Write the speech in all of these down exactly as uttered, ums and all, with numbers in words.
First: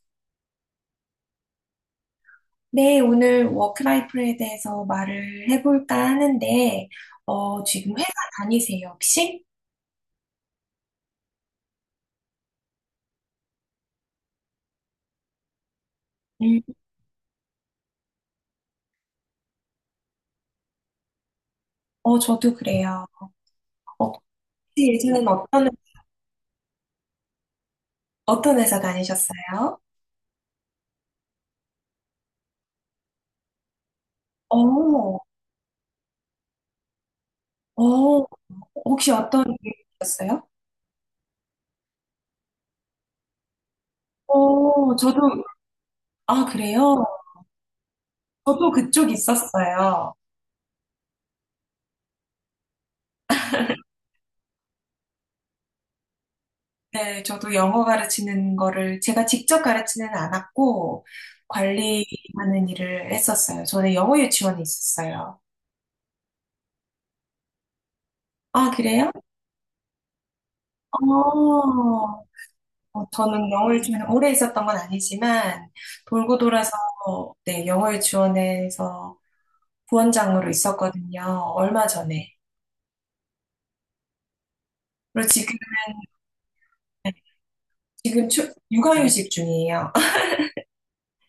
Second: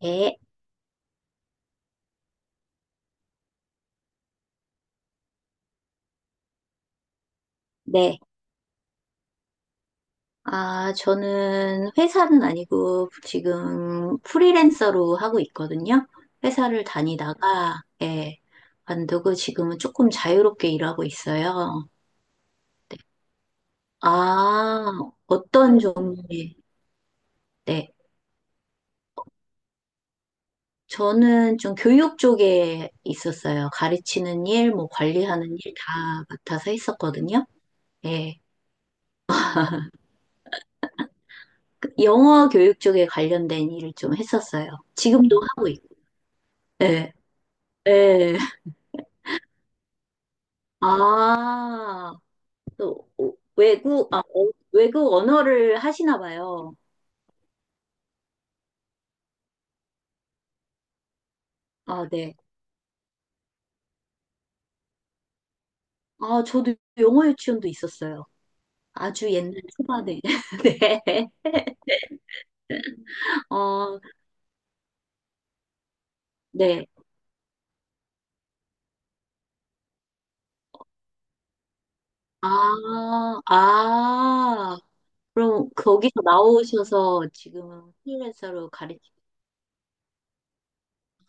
네, 네, 오늘 워크라이프에 대해서 말을 해볼까 하는데, 어, 지금 회사 네. 다니세요, 혹시? 아, 저는 회사는 아니고 지금 프리랜서로 하고 있거든요. 음, 회사를 다니다가, 예, 관두고 지금은 조금 자유롭게 일하고 있어요. 어, 저도 그래요. 어, 혹시 아, 예전엔 어떤, 어떤 종, 네. 어떤 회사 다니셨어요? 저는 좀 교육 쪽에 있었어요. 가르치는 일, 뭐 어, 관리하는 일 다 맡아서 했었거든요. 어, 예. 혹시 어떤 일이셨어요? 그 영어 교육 쪽에 관련된 일을 좀 했었어요. 어, 저도, 지금도 하고 있고, 아, 그래요? 예, 예. 저도 그쪽 있었어요. 아, 또 어, 외국 아, 어, 외국 언어를 하시나 봐요. 네, 저도 영어 가르치는 거를 제가 직접 가르치는 않았고, 아, 네. 관리하는 일을 했었어요. 저는 영어 유치원에 있었어요. 아, 저도 영어 유치원도 있었어요. 아, 그래요? 아주 옛날 초반에. 네. 어, 어, 저는 영어 어, 유치원에 오래 있었던 건 아니지만, 돌고 돌아서, 네. 네, 영어 유치원에서 부원장으로 있었거든요. 얼마 전에. 아, 아. 그리고 지금, 그럼 거기서 나오셔서 지금은 지금 추, 프리랜서로 가르치고. 육아휴직 중이에요.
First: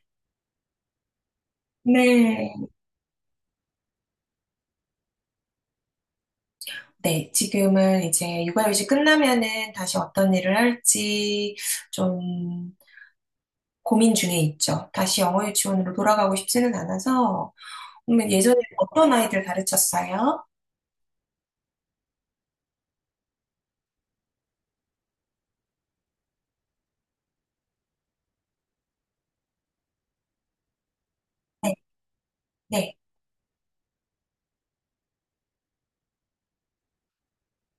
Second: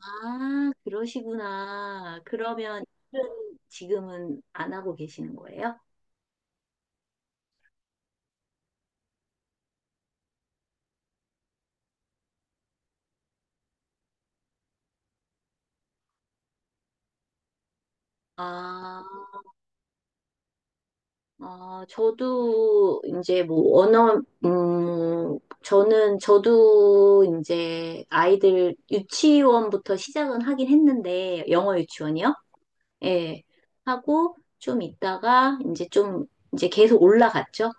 아, 그러시구나. 네. 그러면 일은 지금은 안 하고 계시는 거예요? 네, 지금은 이제 육아휴직 끝나면은 다시 어떤 일을 할지 좀 고민 중에 있죠. 다시 영어 유치원으로 돌아가고 싶지는 않아서, 그러면 예전에 아, 어떤 아이들 가르쳤어요? 아, 저도 이제 뭐 언어, 음, 저는 저도 이제 아이들 유치원부터 시작은 하긴 했는데 네, 영어 유치원이요? 네. 예. 하고 좀 있다가 이제 좀 이제 계속 올라갔죠.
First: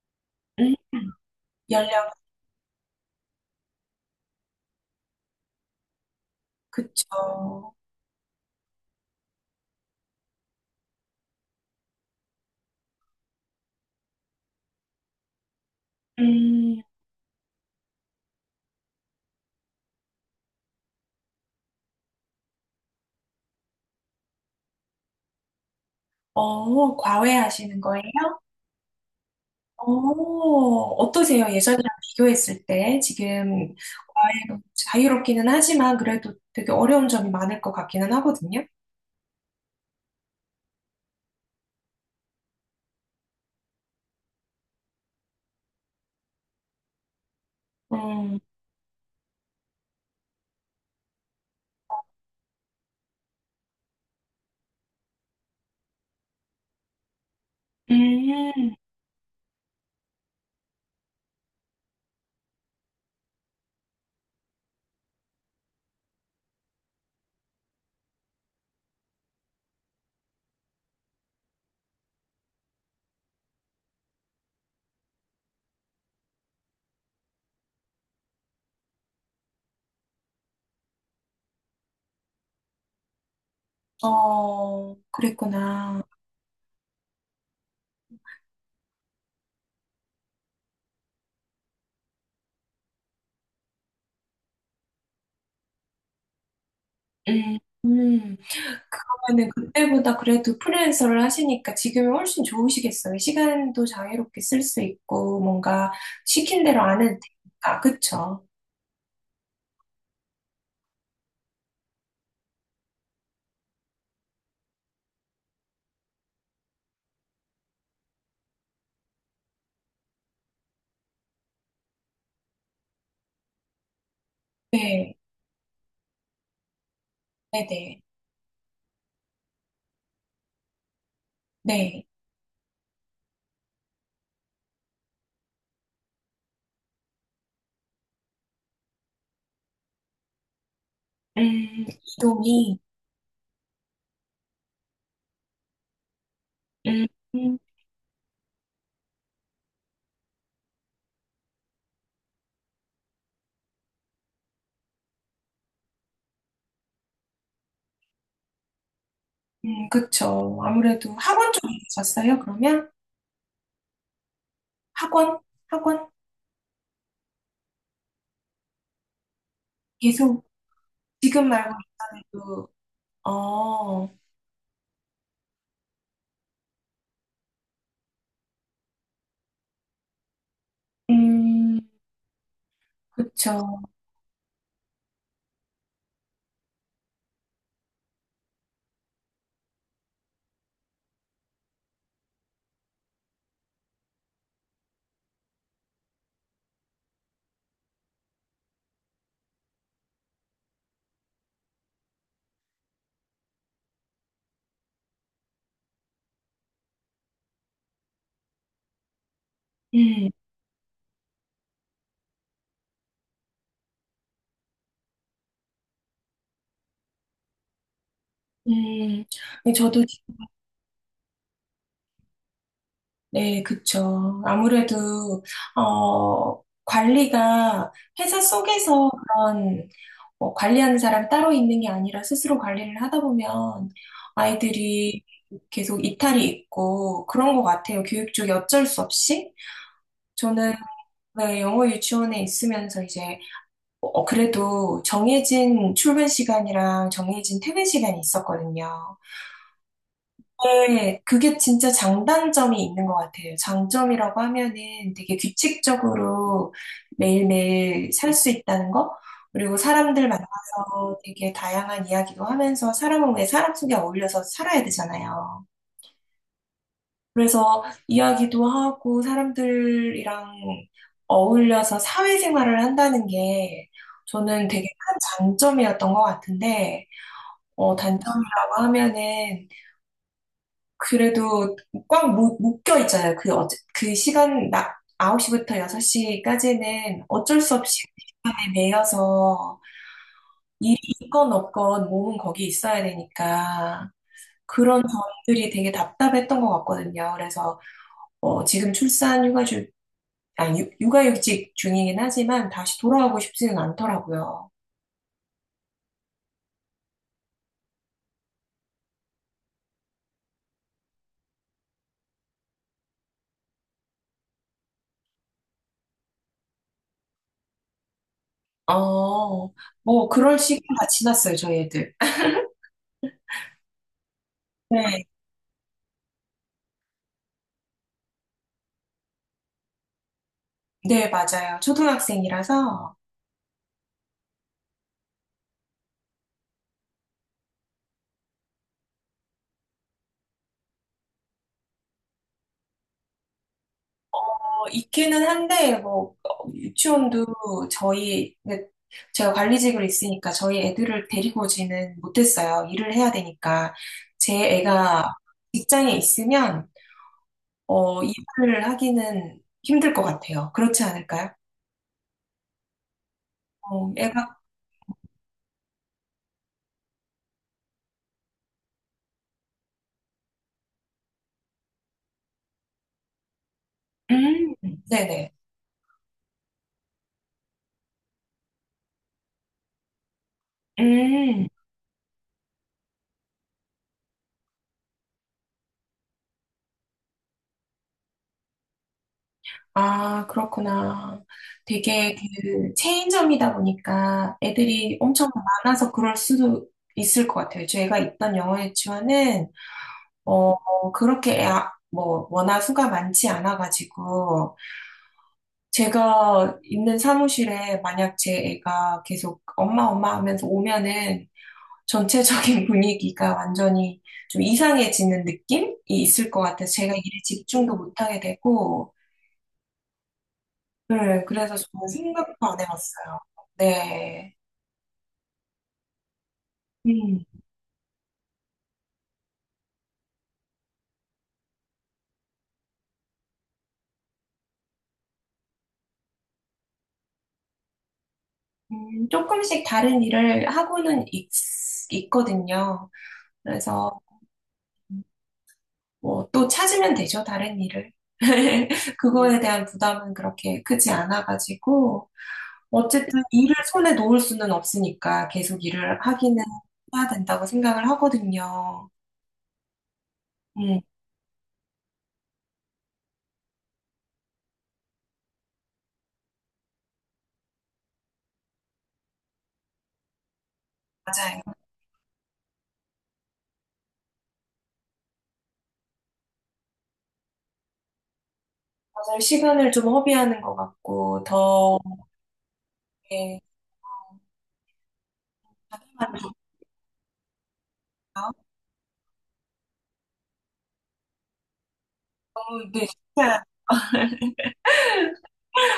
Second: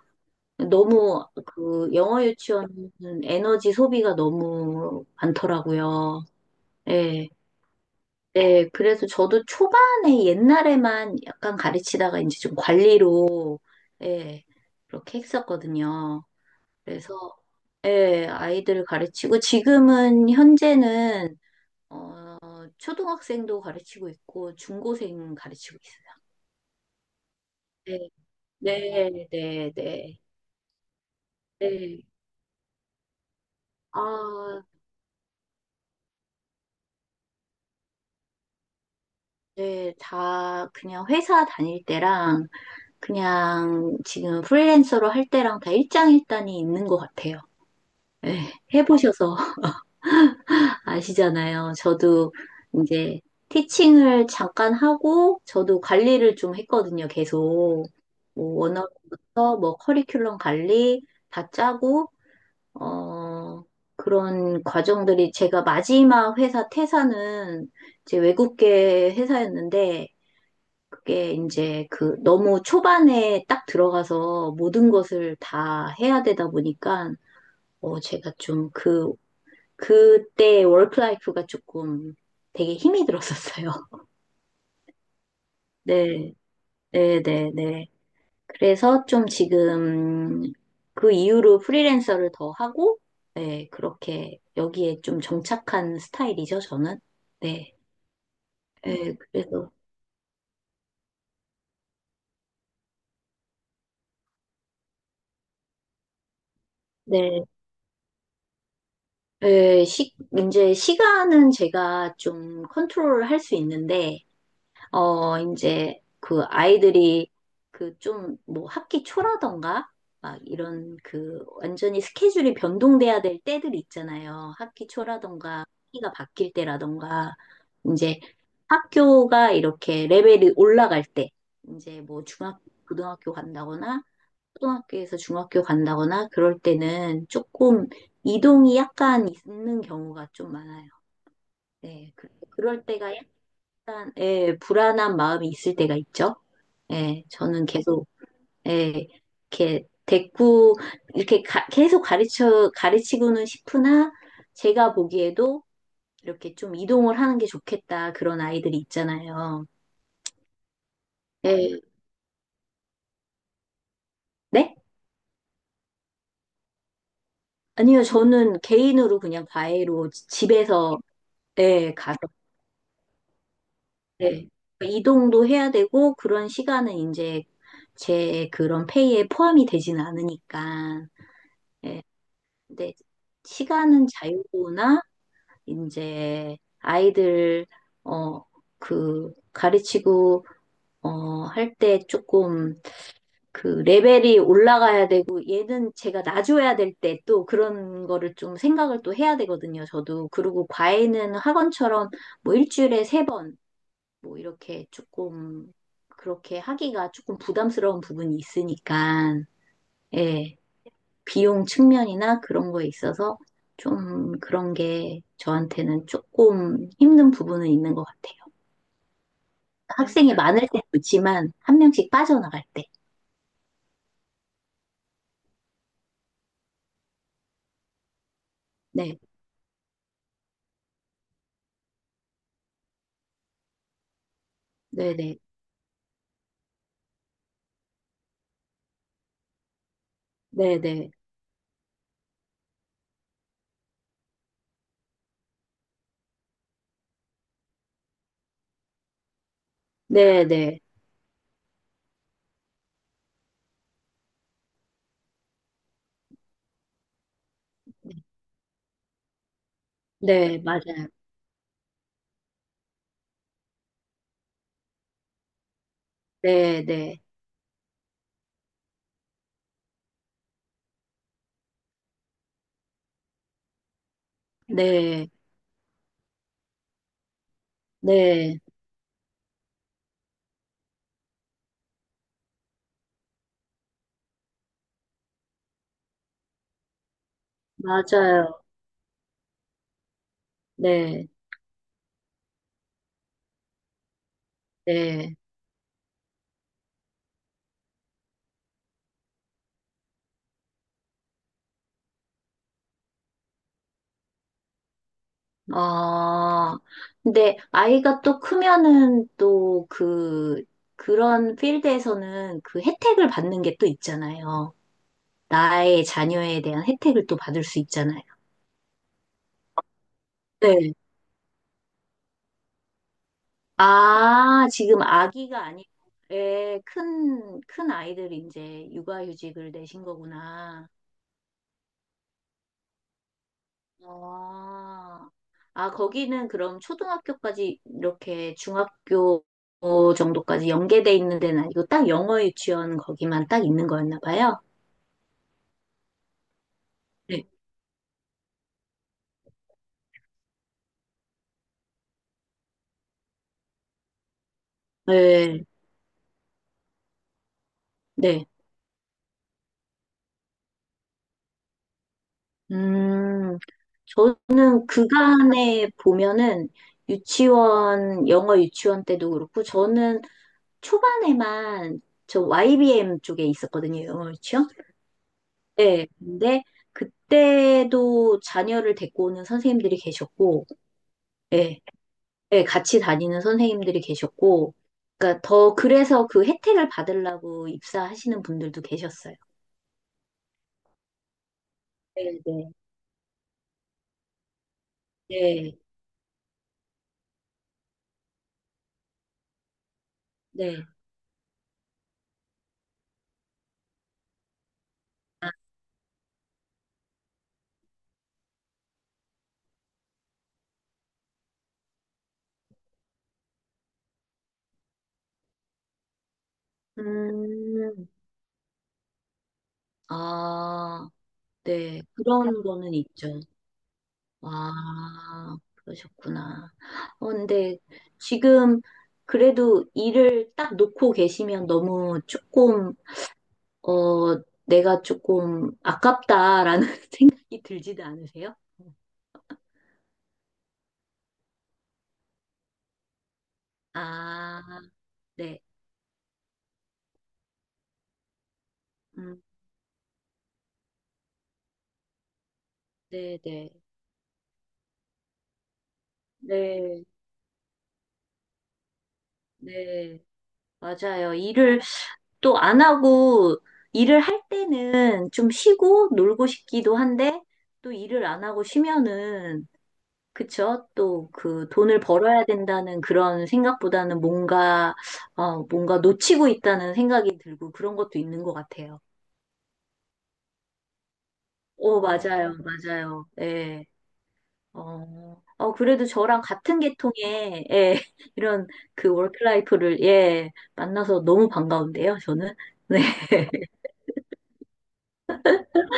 음, 너무 그 연령이? 영어 유치원은 에너지 소비가 너무 많더라고요. 그쵸. 예. 네, 그래서 저도 초반에 옛날에만 약간 가르치다가 이제 좀 관리로, 예, 그렇게 했었거든요. 음, 그래서, 예, 아이들 가르치고 지금은 현재는, 어, 초등학생도 가르치고 있고 중고생 가르치고 있어요. 어, 과외하시는 거예요? 네, 네, 네, 어, 네. 어떠세요? 예전이랑 네. 비교했을 때 지금 과외로 아, 자유롭기는 하지만 그래도 되게 어려운 점이 많을 것 같기는 하거든요. 네, 다 그냥 회사 다닐 때랑 그냥 지금 프리랜서로 할 때랑 다 일장일단이 있는 것 같아요. 에, 음, 해보셔서 아시잖아요. 저도 이제 티칭을 잠깐 하고, 저도 관리를 좀 했거든요, 계속. 뭐 음, 원어부터 뭐 커리큘럼 관리 다 짜고, 어, 그런 과정들이 제가 마지막 회사 퇴사는 이제 외국계 회사였는데, 그게 이제 그 너무 초반에 딱 들어가서 모든 것을 다 해야 되다 보니까, 어, 제가 좀그 그때 워크라이프가 조금 되게 힘이 들었었어요. 어, 그랬구나. 네, 네, 네, 네. 그래서 좀 지금 그 이후로 프리랜서를 더 하고, 네, 그렇게 여기에 좀 정착한 스타일이죠, 저는. 음, 네, 음. 네, 그러면은 그래서. 그때보다 그래도 프리랜서를 하시니까 지금이 훨씬 좋으시겠어요. 시간도 자유롭게 쓸 수 있고 뭔가 시킨 대로 안 해도 네, 되니까. 그쵸? 네, 시, 이제 시간은 제가 좀 컨트롤 할 수 있는데, 어, 이제 그 아이들이 그 좀 뭐 학기 초라던가 막 이런 그 완전히 스케줄이 변동돼야 될 때들이 있잖아요. 학기 네, 초라던가 학기가 바뀔 때라던가 네네. 이제 학교가 이렇게 레벨이 올라갈 때 이제 네. 뭐 중학교, 고등학교 간다거나 초등학교에서 중학교 간다거나 그럴 때는 조금 이동이 약간 있는 경우가 좀 많아요. 음, 네, 그- 이동이, 그럴 때가 일단, 예, 불안한 마음이 있을 때가 있죠. 음, 예, 음, 저는 계속, 예, 이렇게 대꾸, 이렇게 가- 계속 가르쳐, 가르치고는 싶으나, 제가 보기에도 이렇게 좀 이동을 하는 게 좋겠다. 그런 아이들이 있잖아요. 음, 그쵸. 아무래도 학원 쪽에 예, 계셨어요, 그러면? 네? 학원? 학원? 아니요, 저는 개인으로 그냥 과외로 지- 계속, 집에서, 지금 말고 예, 가서, 일단은, 어, 예. 그러니까 이동도 해야 되고, 그런 시간은 이제 제 그런 페이에 포함이 되지는 않으니까. 음, 예, 근데 그쵸. 시간은 자유로우나 이제 아이들 어 그 가르치고 어 할 때 조금 그 레벨이 올라가야 되고 얘는 제가 놔줘야 될 때 또 그런 거를 좀 생각을 또 해야 되거든요. 저도 그리고 과외는 학원처럼 뭐 일주일에 세 번 뭐 이렇게 조금 그렇게 하기가 조금 부담스러운 부분이 있으니까 음, 예. 비용 측면이나 그런 거에 있어서 좀 그런 게 저한테는 조금 힘든 부분은 있는 것 같아요. 음, 네, 저도, 학생이 그러니까 많을 때 좋지만 한 명씩 빠져나갈 때. 네, 그쵸. 아무래도, 어, 관리가 회사 속에서 네, 그런 뭐 관리하는 사람 따로 있는 게 아니라 스스로 관리를 하다 보면 아이들이 네네, 계속 이탈이 있고 그런 것 같아요. 교육 쪽에 어쩔 수 없이. 저는 네네, 네, 영어 유치원에 있으면서 이제 어, 그래도 정해진 출근 시간이랑 정해진 퇴근 시간이 있었거든요. 네네, 네, 네, 네, 그게 진짜 장단점이 있는 것 같아요. 장점이라고 하면은 되게 규칙적으로 매일매일 네. 살 수 있다는 거, 그리고 사람들 네, 맞아요. 만나서 되게 다양한 이야기도 하면서 사람은 왜 사람 속에 어울려서 살아야 되잖아요. 네네, 그래서 이야기도 하고 사람들이랑 어울려서 사회생활을 한다는 게 저는 네, 되게 큰 네, 장점이었던 것 같은데, 어, 네. 단점이라고 하면은 그래도 꽉 무, 묶여 있잖아요. 그, 어, 그 시간, 나, 홉시부터 여섯시까지는 어쩔 수 없이 그 맞아요. 시간에 매여서 일이 네, 있건 없건 몸은 거기 있어야 되니까 그런 네. 점들이 되게 답답했던 것 같거든요. 그래서 어, 지금 출산 휴가 중 아니, 유- 육아휴직 중이긴 하지만 다시 돌아가고 싶지는 않더라고요. 아, 근데 아이가 또 크면은 또 그, 그런 필드에서는 그 혜택을 받는 게 또 있잖아요. 나의 자녀에 대한 혜택을 또 받을 수 있잖아요. 어, 뭐 그럴 네. 시기가 지났어요, 저희 애들. 아, 지금 네, 아기가 아니고, 예, 큰, 큰 아이들이 이제 육아휴직을 내신 거구나. 네, 맞아요. 초등학생이라서. 아, 아, 거기는 그럼 초등학교까지 이렇게 중학교 정도까지 연계돼 있는 데는 아니고 딱 영어 유치원 거기만 딱 있는 거였나 봐요. 어, 있기는 한데, 뭐, 어, 네. 유치원도 저희, 근데 제가 관리직으로 있으니까 저희 애들을 데리고 오지는 못했어요. 일을 해야 되니까. 제 애가 네. 직장에 있으면, 어, 네. 일을 하기는 힘들 것 같아요. 그렇지 않을까요? 음, 어, 애가, 저는 그간에 보면은 유치원, 영어 유치원 때도 그렇고, 저는 초반에만 저 와이비엠 쪽에 있었거든요, 영어 유치원. 음, 네네. 네, 근데 그때도 자녀를 데리고 오는 선생님들이 계셨고, 음, 예, 예, 같이 다니는 선생님들이 계셨고, 그러니까 더 그래서 그 혜택을 받으려고 입사하시는 분들도 계셨어요. 아, 그렇구나. 되게 네, 네, 그 체인점이다 보니까 애들이 엄청 네, 많아서 그럴 수도 있을 것 같아요. 제가 있던 영어 유치원은 네. 어, 그렇게 아- 뭐 워낙 수가 많지 않아가지고 제가 있는 사무실에 만약 제 애가 계속 엄마 엄마 하면서 오면은 전체적인 분위기가 완전히 좀 이상해지는 느낌이 있을 것 같아서 제가 일에 집중도 음, 못하게 되고 아. 네, 그래서 네, 저는 생각도 그런 안 거는 있죠. 해봤어요. 네. 아, 그러셨구나. 어, 음, 근데 지금 그래도 일을 딱 놓고 계시면 너무 조금, 어, 내가 조금 아깝다라는 생각이 들지도 않으세요? 음, 조금씩 다른 일을 하고는 있, 있거든요. 그래서 음, 아, 네. 뭐 또 찾으면 되죠, 다른 일을. 음, 그거에 대한 부담은 그렇게 크지 않아가지고, 네, 어쨌든 네. 일을 손에 놓을 수는 없으니까 계속 일을 하기는 네, 해야 된다고 생각을 하거든요. 네. 음, 맞아요. 일을 또 안 하고, 일을 할 때는 좀 쉬고 놀고 싶기도 한데, 또 일을 안 하고 쉬면은 그쵸? 또 맞아요. 그 돈을 벌어야 된다는 그런 생각보다는 뭔가, 어, 뭔가 놓치고 있다는 생각이 들고 그런 것도 있는 것 같아요. 맞아요. 시간을 좀 허비하는 것 같고, 더, 오, 맞아요, 어, 맞아요. 이렇게 예. 어, 어, 그래도 저랑 자기만족감? 같은 계통의, 예, 이런 그 워크라이프를, 예, 만나서 너무 반가운데요, 저는. 너무, 네. 네, 진짜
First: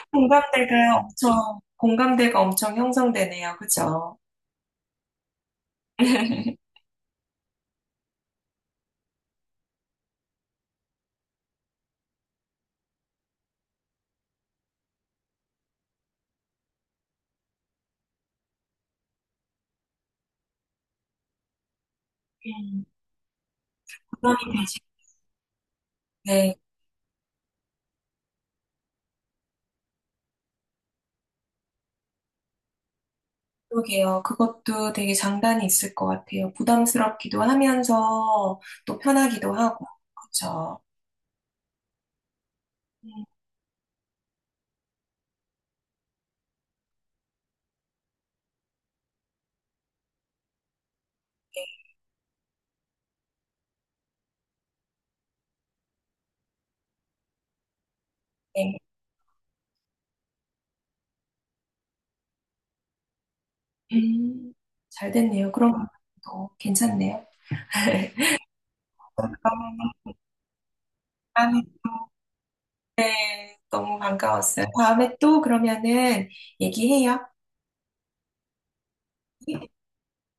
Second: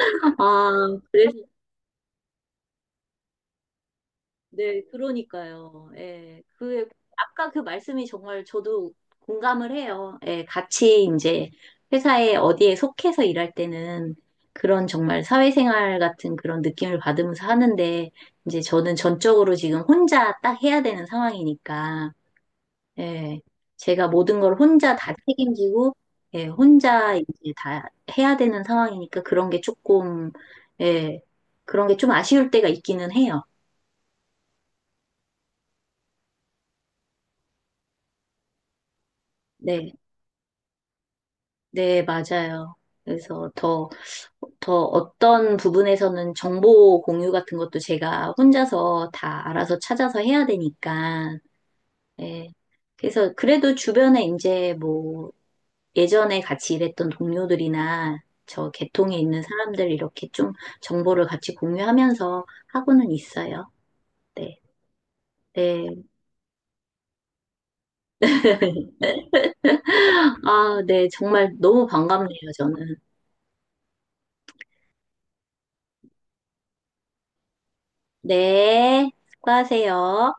공감대가 아, 그래 엄청, 공감대가 엄청 형성되네요. 그죠? 네, 그러니까요. 예. 그, 아까 그 말씀이 정말 저도 공감을 해요. 예, 같이 이제 회사에 어디에 속해서 일할 때는 그런 정말 사회생활 같은 그런 느낌을 받으면서 하는데, 이제 저는 전적으로 지금 혼자 딱 해야 되는 상황이니까, 음, 예, 제가 모든 걸 부담이, 혼자 다 책임지고, 예, 네. 혼자 이제 다 해야 되는 상황이니까 그런 게 조금, 예, 그런 게 좀 아쉬울 때가 있기는 해요. 그러게요. 그것도 되게 장단이 있을 것 같아요. 부담스럽기도 하면서 또 편하기도 하고. 네. 그렇죠. 네, 맞아요. 음, 그래서 더, 더 어떤 부분에서는 정보 공유 같은 것도 제가 혼자서 다 알아서 찾아서 해야 되니까, 예. 그래서 그래도 주변에 이제 뭐 예전에 같이 일했던 동료들이나 저 네. 계통에 있는 사람들 이렇게 좀 정보를 같이 공유하면서 하고는 있어요. 음, 네, 잘 됐네요. 네. 그럼 또 괜찮네요. 그 아, 네. 정말 다음에 너무 반갑네요, 저는. 너무 반가웠어요. 다음에 또 그러면은 얘기해요. 네. 네. 수고하세요.